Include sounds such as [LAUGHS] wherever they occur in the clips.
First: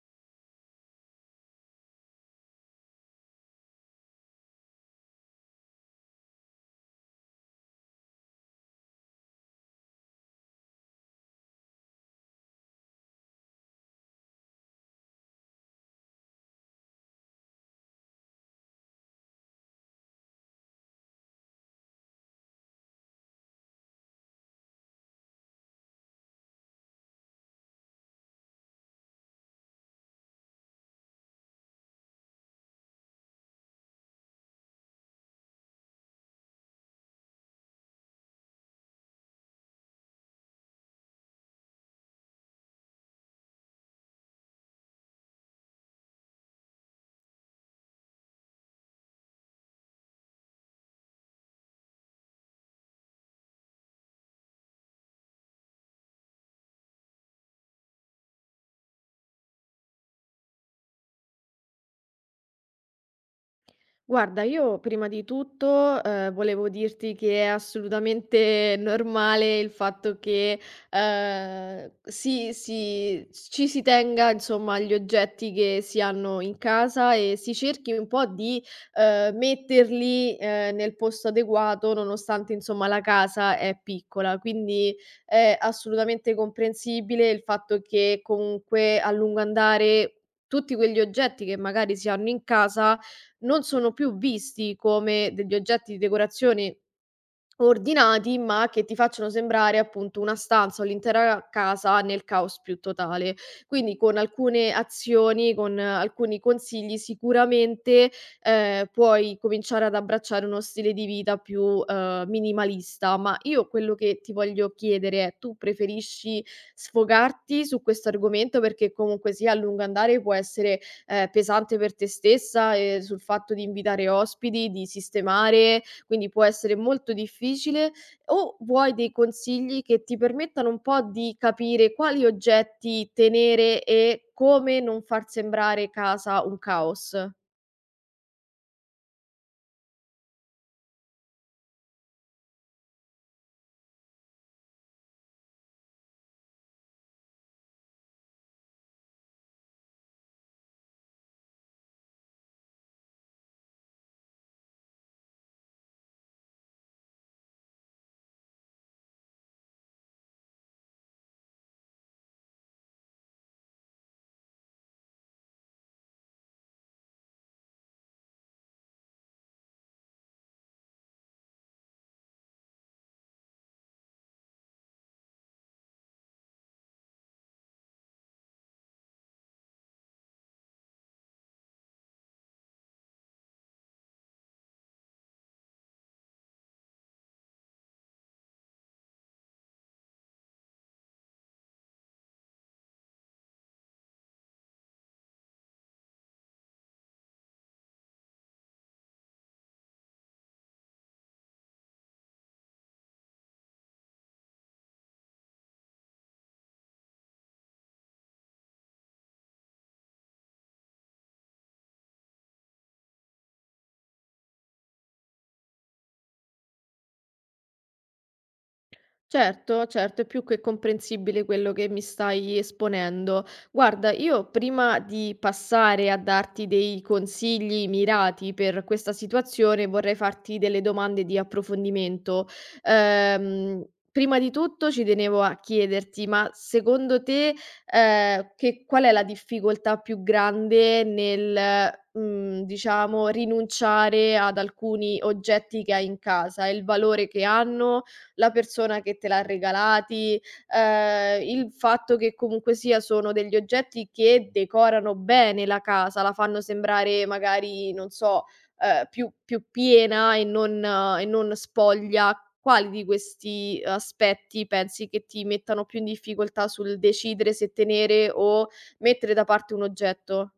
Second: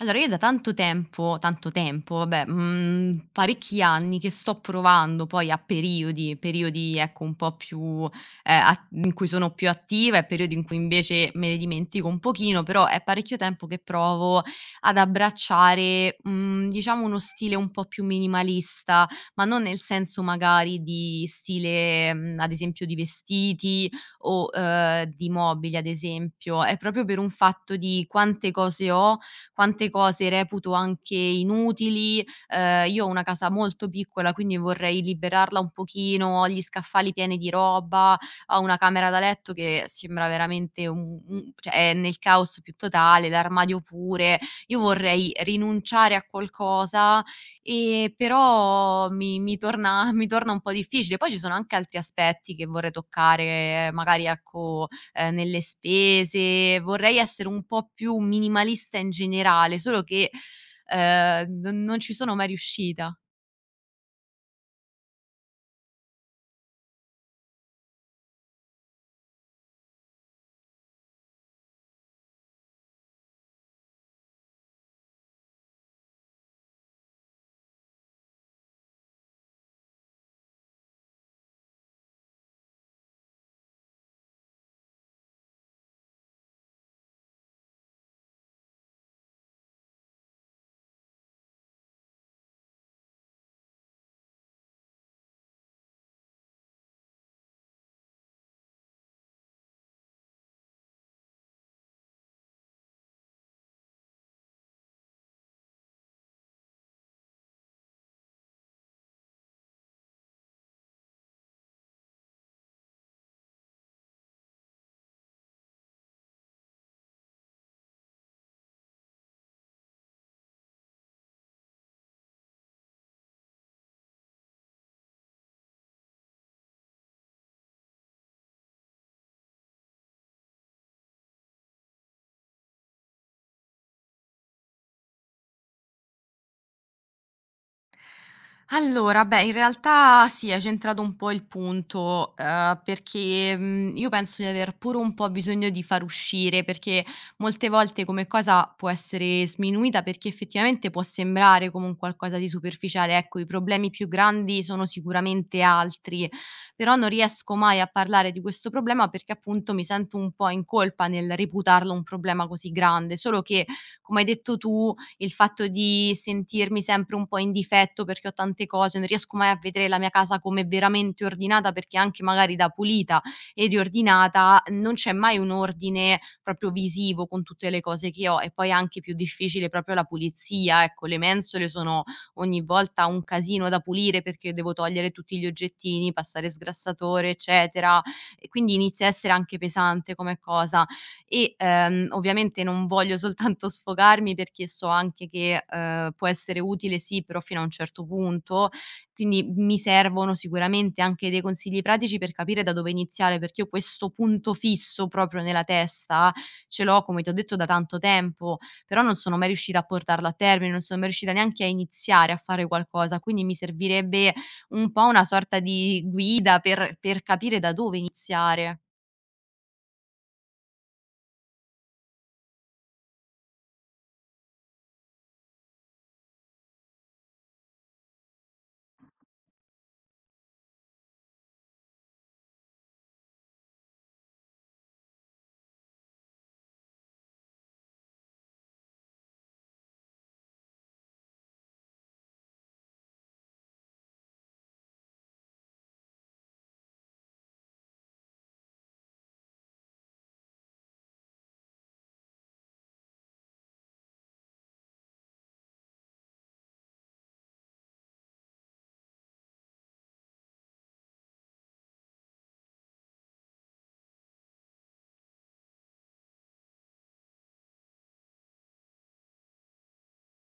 Allora io da tanto tempo, vabbè, parecchi anni che sto provando poi a periodi, periodi ecco un po' più, a in cui sono più attiva e periodi in cui invece me ne dimentico un pochino, però è parecchio tempo che provo ad abbracciare, diciamo uno stile un po' più minimalista, ma non nel senso magari di stile, ad esempio di vestiti o, di mobili ad esempio. È proprio per un fatto di quante cose ho, quante cose reputo anche inutili. Io ho una casa molto piccola, quindi vorrei liberarla un pochino, ho gli scaffali pieni di roba, ho una camera da letto che sembra veramente un, cioè è nel caos più totale, l'armadio pure. Io vorrei rinunciare a qualcosa, però mi torna [LAUGHS] mi torna un po' difficile. Poi ci sono anche altri aspetti che vorrei toccare, magari ecco nelle spese, vorrei essere un po' più minimalista in generale, solo che, non ci sono mai riuscita. Guarda, io prima di tutto, volevo dirti che è assolutamente normale il fatto che, si ci si tenga insomma agli oggetti che si hanno in casa e si cerchi un po' di, metterli, nel posto adeguato nonostante insomma la casa è piccola. Quindi è assolutamente comprensibile il fatto che comunque a lungo andare tutti quegli oggetti che magari si hanno in casa non sono più visti come degli oggetti di decorazione ordinati, ma che ti facciano sembrare appunto una stanza o l'intera casa nel caos più totale. Quindi con alcune azioni, con alcuni consigli sicuramente, puoi cominciare ad abbracciare uno stile di vita più, minimalista. Ma io quello che ti voglio chiedere è: tu preferisci sfogarti su questo argomento perché comunque sia a lungo andare può essere, pesante per te stessa e sul fatto di invitare ospiti, di sistemare, quindi può essere molto difficile, o vuoi dei consigli che ti permettano un po' di capire quali oggetti tenere e come non far sembrare casa un caos? Allora, beh, in realtà sì, hai centrato un po' il punto, perché, io penso di aver pure un po' bisogno di far uscire, perché molte volte come cosa può essere sminuita, perché effettivamente può sembrare come un qualcosa di superficiale. Ecco, i problemi più grandi sono sicuramente altri, però non riesco mai a parlare di questo problema perché appunto mi sento un po' in colpa nel reputarlo un problema così grande. Solo che, come hai detto tu, il fatto di sentirmi sempre un po' in difetto perché ho tante cose, non riesco mai a vedere la mia casa come veramente ordinata perché anche magari da pulita e riordinata non c'è mai un ordine proprio visivo con tutte le cose che ho e poi è anche più difficile proprio la pulizia, ecco le mensole sono ogni volta un casino da pulire perché devo togliere tutti gli oggettini, passare sgrassatore eccetera e quindi inizia a essere anche pesante come cosa e, ovviamente non voglio soltanto sfogarmi perché so anche che, può essere utile sì, però fino a un certo punto, quindi mi servono sicuramente anche dei consigli pratici per capire da dove iniziare, perché io questo punto fisso proprio nella testa ce l'ho, come ti ho detto, da tanto tempo, però non sono mai riuscita a portarlo a termine, non sono mai riuscita neanche a iniziare a fare qualcosa, quindi mi servirebbe un po' una sorta di guida per capire da dove iniziare. Certo, certo, è più che comprensibile quello che mi stai esponendo. Guarda, io prima di passare a darti dei consigli mirati per questa situazione, vorrei farti delle domande di approfondimento. Ehm, Prima di tutto ci tenevo a chiederti, ma secondo te, qual è la difficoltà più grande nel, diciamo, rinunciare ad alcuni oggetti che hai in casa, il valore che hanno? La persona che te l'ha regalati, il fatto che comunque sia sono degli oggetti che decorano bene la casa, la fanno sembrare magari, non so, più piena e non spoglia. Quali di questi aspetti pensi che ti mettano più in difficoltà sul decidere se tenere o mettere da parte un oggetto?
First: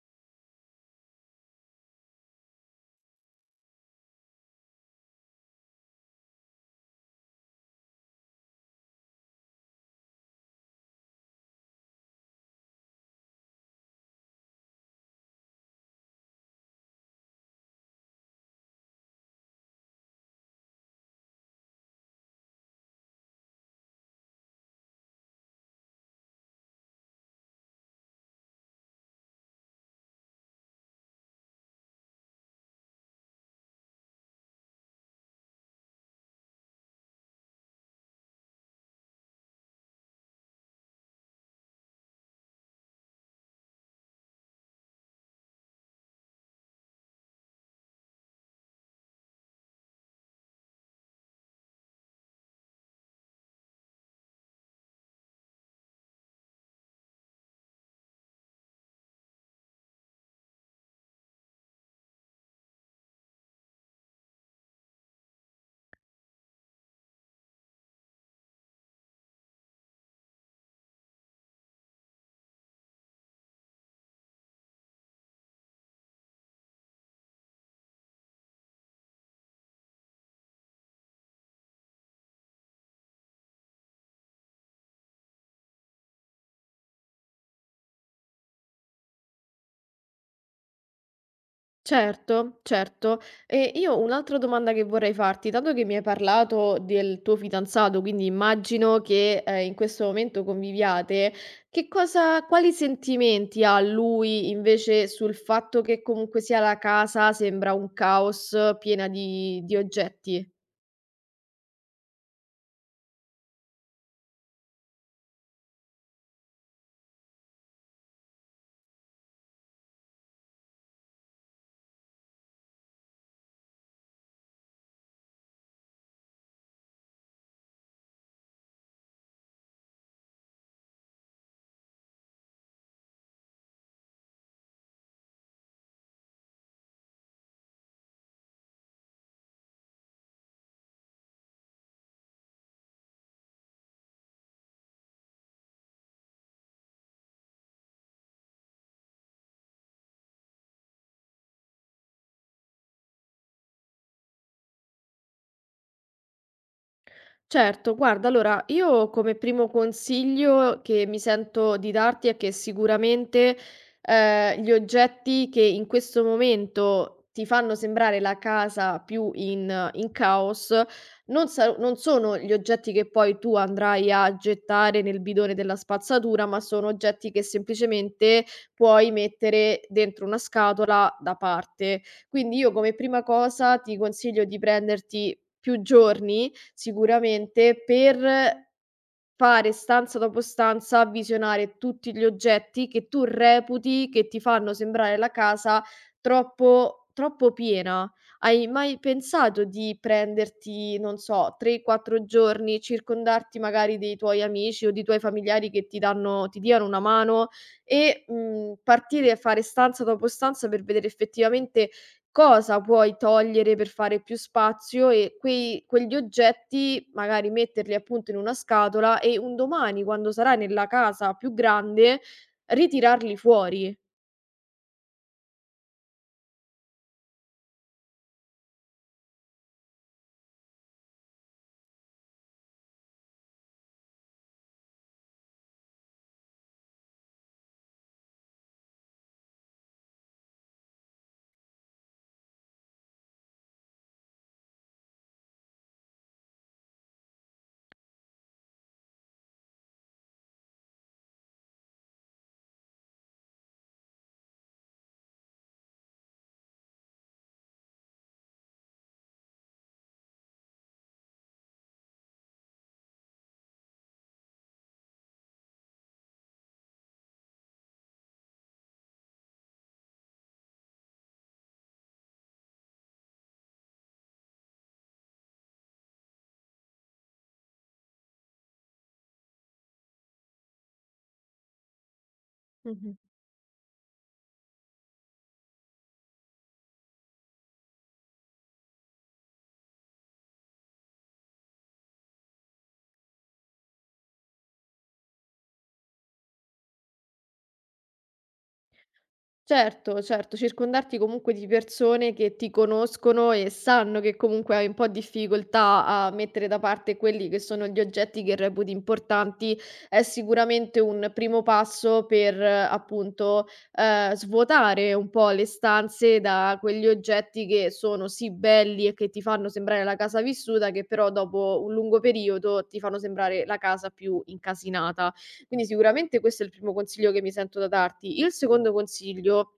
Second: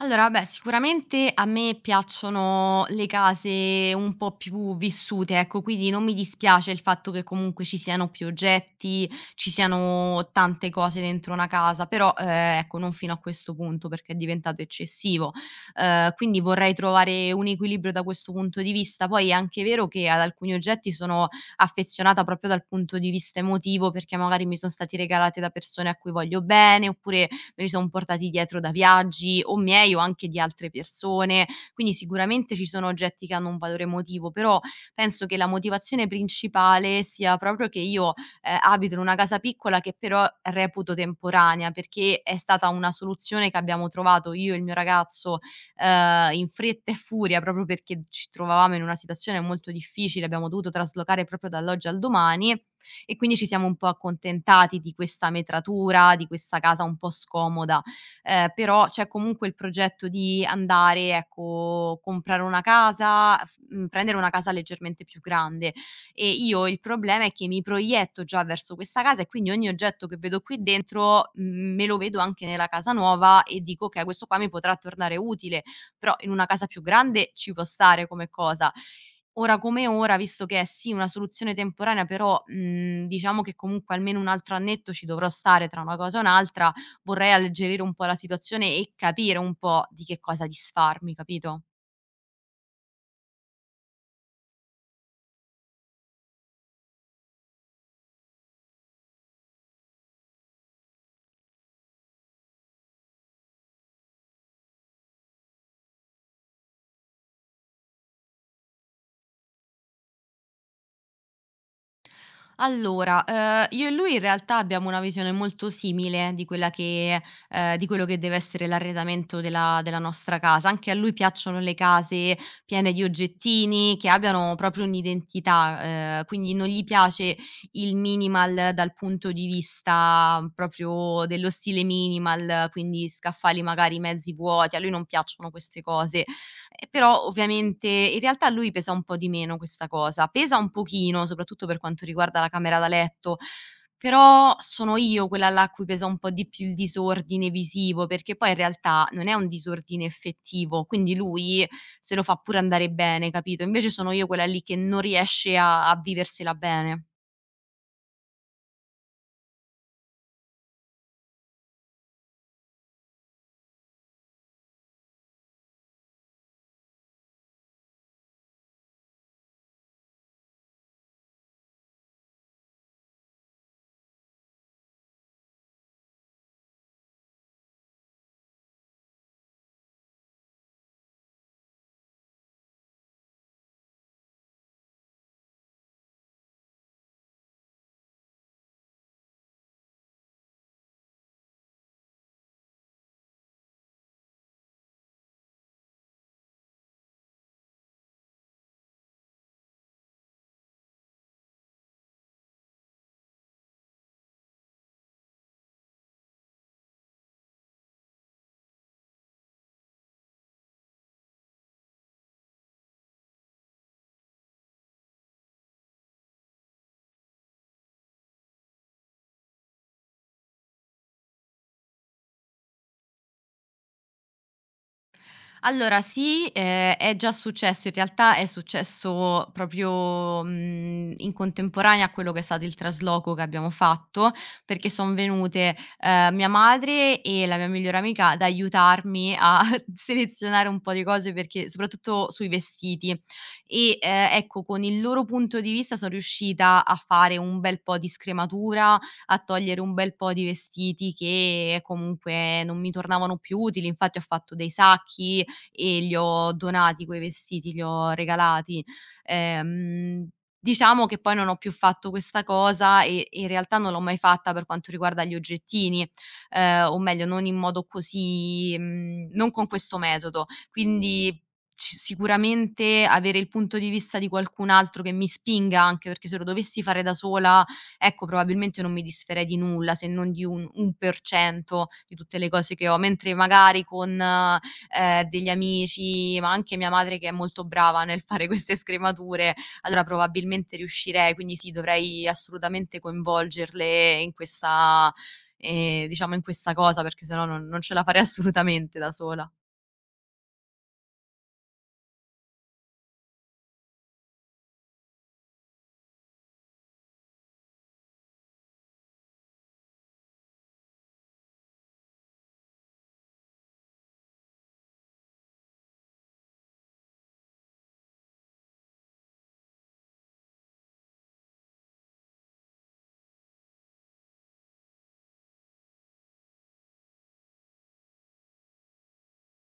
Allora, beh, sicuramente a me piacciono le case un po' più vissute, ecco, quindi non mi dispiace il fatto che comunque ci siano più oggetti, ci siano tante cose dentro una casa, però ecco, non fino a questo punto perché è diventato eccessivo. Quindi vorrei trovare un equilibrio da questo punto di vista. Poi è anche vero che ad alcuni oggetti sono affezionata proprio dal punto di vista emotivo perché magari mi sono stati regalati da persone a cui voglio bene oppure me li son portati dietro da viaggi o miei o anche di altre persone, quindi sicuramente ci sono oggetti che hanno un valore emotivo, però penso che la motivazione principale sia proprio che io, abito in una casa piccola che però reputo temporanea, perché è stata una soluzione che abbiamo trovato io e il mio ragazzo, in fretta e furia proprio perché ci trovavamo in una situazione molto difficile, abbiamo dovuto traslocare proprio dall'oggi al domani e quindi ci siamo un po' accontentati di questa metratura, di questa casa un po' scomoda, però c'è comunque il progetto di andare, ecco, comprare una casa, prendere una casa leggermente più grande e io il problema è che mi proietto già verso questa casa e quindi ogni oggetto che vedo qui dentro, me lo vedo anche nella casa nuova e dico: "Okay, questo qua mi potrà tornare utile", però in una casa più grande ci può stare come cosa. Ora come ora, visto che è sì una soluzione temporanea, però, diciamo che comunque almeno un altro annetto ci dovrò stare tra una cosa e un'altra, vorrei alleggerire un po' la situazione e capire un po' di che cosa disfarmi, capito? Certo, certo. E io un'altra domanda che vorrei farti, dato che mi hai parlato del tuo fidanzato, quindi immagino che in questo momento conviviate, che cosa, quali sentimenti ha lui invece sul fatto che comunque sia la casa sembra un caos piena di oggetti? Allora, io e lui in realtà abbiamo una visione molto simile di quella che di quello che deve essere l'arredamento della nostra casa. Anche a lui piacciono le case piene di oggettini, che abbiano proprio un'identità, quindi non gli piace il minimal dal punto di vista proprio dello stile minimal, quindi scaffali magari mezzi vuoti, a lui non piacciono queste cose. E però ovviamente in realtà a lui pesa un po' di meno questa cosa. Pesa un pochino, soprattutto per quanto riguarda la camera da letto, però sono io quella là a cui pesa un po' di più il disordine visivo, perché poi in realtà non è un disordine effettivo, quindi lui se lo fa pure andare bene, capito? Invece sono io quella lì che non riesce a viversela bene. Certo, guarda, allora io come primo consiglio che mi sento di darti è che sicuramente gli oggetti che in questo momento ti fanno sembrare la casa più in caos non sono gli oggetti che poi tu andrai a gettare nel bidone della spazzatura, ma sono oggetti che semplicemente puoi mettere dentro una scatola da parte. Quindi io come prima cosa ti consiglio di prenderti più giorni sicuramente per fare stanza dopo stanza, visionare tutti gli oggetti che tu reputi che ti fanno sembrare la casa troppo piena. Hai mai pensato di prenderti, non so, 3, 4 giorni, circondarti magari dei tuoi amici o di tuoi familiari che ti diano una mano e, partire e fare stanza dopo stanza per vedere effettivamente cosa puoi togliere per fare più spazio e quei quegli oggetti magari metterli appunto in una scatola e un domani, quando sarai nella casa più grande, ritirarli fuori. Allora sì, è già successo. In realtà è successo proprio, in contemporanea a quello che è stato il trasloco che abbiamo fatto, perché son venute, mia madre e la mia migliore amica ad aiutarmi a [LAUGHS] selezionare un po' di cose perché soprattutto sui vestiti. E, ecco, con il loro punto di vista son riuscita a fare un bel po' di scrematura, a togliere un bel po' di vestiti che comunque non mi tornavano più utili. Infatti ho fatto dei sacchi, e gli ho donati quei vestiti, li ho regalati. Ehm, diciamo che poi non ho più fatto questa cosa e in realtà non l'ho mai fatta per quanto riguarda gli oggettini, o meglio non in modo così non con questo metodo. Quindi ci sicuramente avere il punto di vista di qualcun altro che mi spinga, anche perché se lo dovessi fare da sola, ecco, probabilmente non mi disfarei di nulla, se non di un 1% di tutte le cose che ho, Mh-mh. mentre magari con degli amici, ma anche mia madre che è molto brava nel fare queste scremature, allora probabilmente riuscirei, quindi sì, dovrei assolutamente coinvolgerle in questa diciamo in questa cosa, perché se no non ce la farei assolutamente da sola. Certo, certo, circondarti comunque di persone che ti conoscono e sanno che comunque hai un po' difficoltà a mettere da parte quelli che sono gli oggetti che reputi importanti è sicuramente un primo passo per appunto svuotare un po' le stanze da quegli oggetti che sono sì belli e che ti fanno sembrare la casa vissuta, che però dopo un lungo periodo ti fanno sembrare la casa più incasinata. Quindi sicuramente questo è il primo consiglio che mi sento da darti. Il secondo consiglio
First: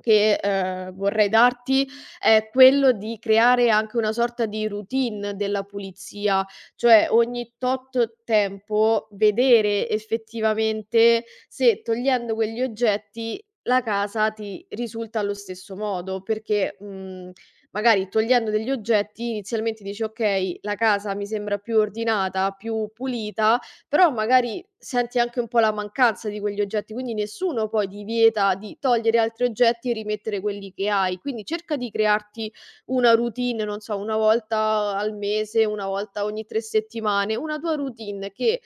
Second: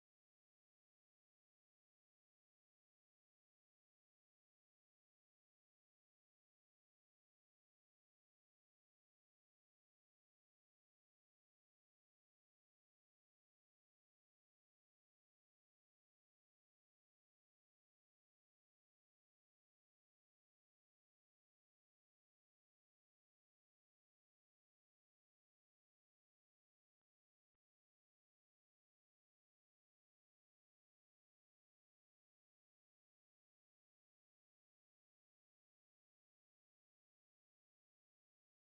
che, vorrei darti è quello di creare anche una sorta di routine della pulizia, cioè ogni tot tempo vedere effettivamente se togliendo quegli oggetti la casa ti risulta allo stesso modo, perché, magari togliendo degli oggetti inizialmente dici: "Okay, la casa mi sembra più ordinata, più pulita", però magari senti anche un po' la mancanza di quegli oggetti, quindi nessuno poi ti vieta di togliere altri oggetti e rimettere quelli che hai. Quindi cerca di crearti una routine, non so, una volta al mese, una volta ogni 3 settimane, una tua routine che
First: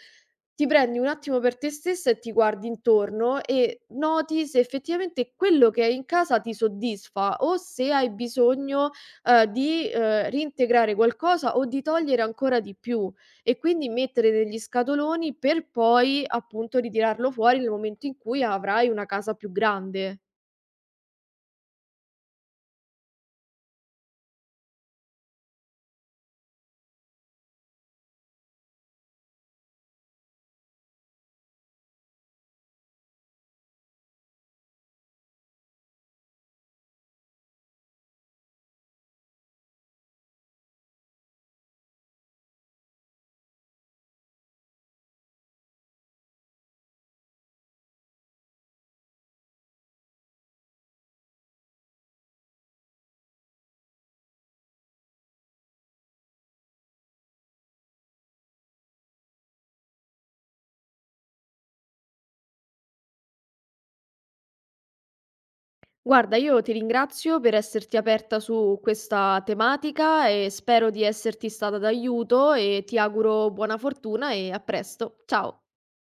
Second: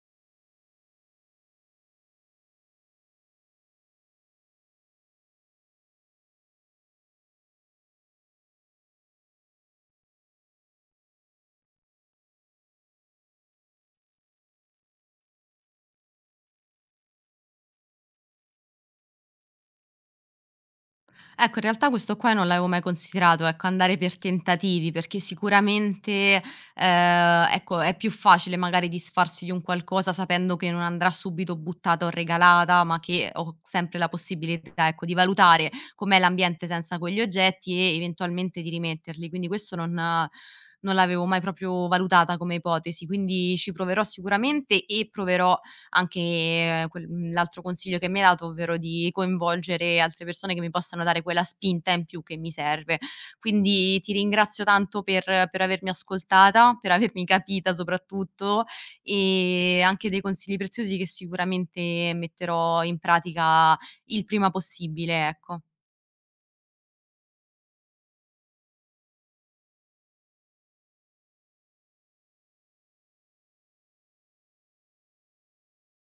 ti prendi un attimo per te stessa e ti guardi intorno e noti se effettivamente quello che hai in casa ti soddisfa o se hai bisogno di reintegrare qualcosa o di togliere ancora di più. E quindi mettere degli scatoloni per poi, appunto, ritirarlo fuori nel momento in cui avrai una casa più grande. Ecco, in realtà questo qua non l'avevo mai considerato, ecco, andare per tentativi, perché sicuramente, ecco, è più facile magari disfarsi di un qualcosa sapendo che non andrà subito buttata o regalata, ma che ho sempre la possibilità, ecco, di valutare com'è l'ambiente senza quegli oggetti e eventualmente di rimetterli. Quindi questo non l'avevo mai proprio valutata come ipotesi, quindi ci proverò sicuramente e proverò anche l'altro consiglio che mi hai dato, ovvero di coinvolgere altre persone che mi possano dare quella spinta in più che mi serve. Quindi ti ringrazio tanto per avermi ascoltata, per avermi capita soprattutto e anche dei consigli preziosi che sicuramente metterò in pratica il prima possibile, ecco. Guarda, io ti ringrazio per esserti aperta su questa tematica e spero di esserti stata d'aiuto e ti auguro buona fortuna e a presto. Ciao.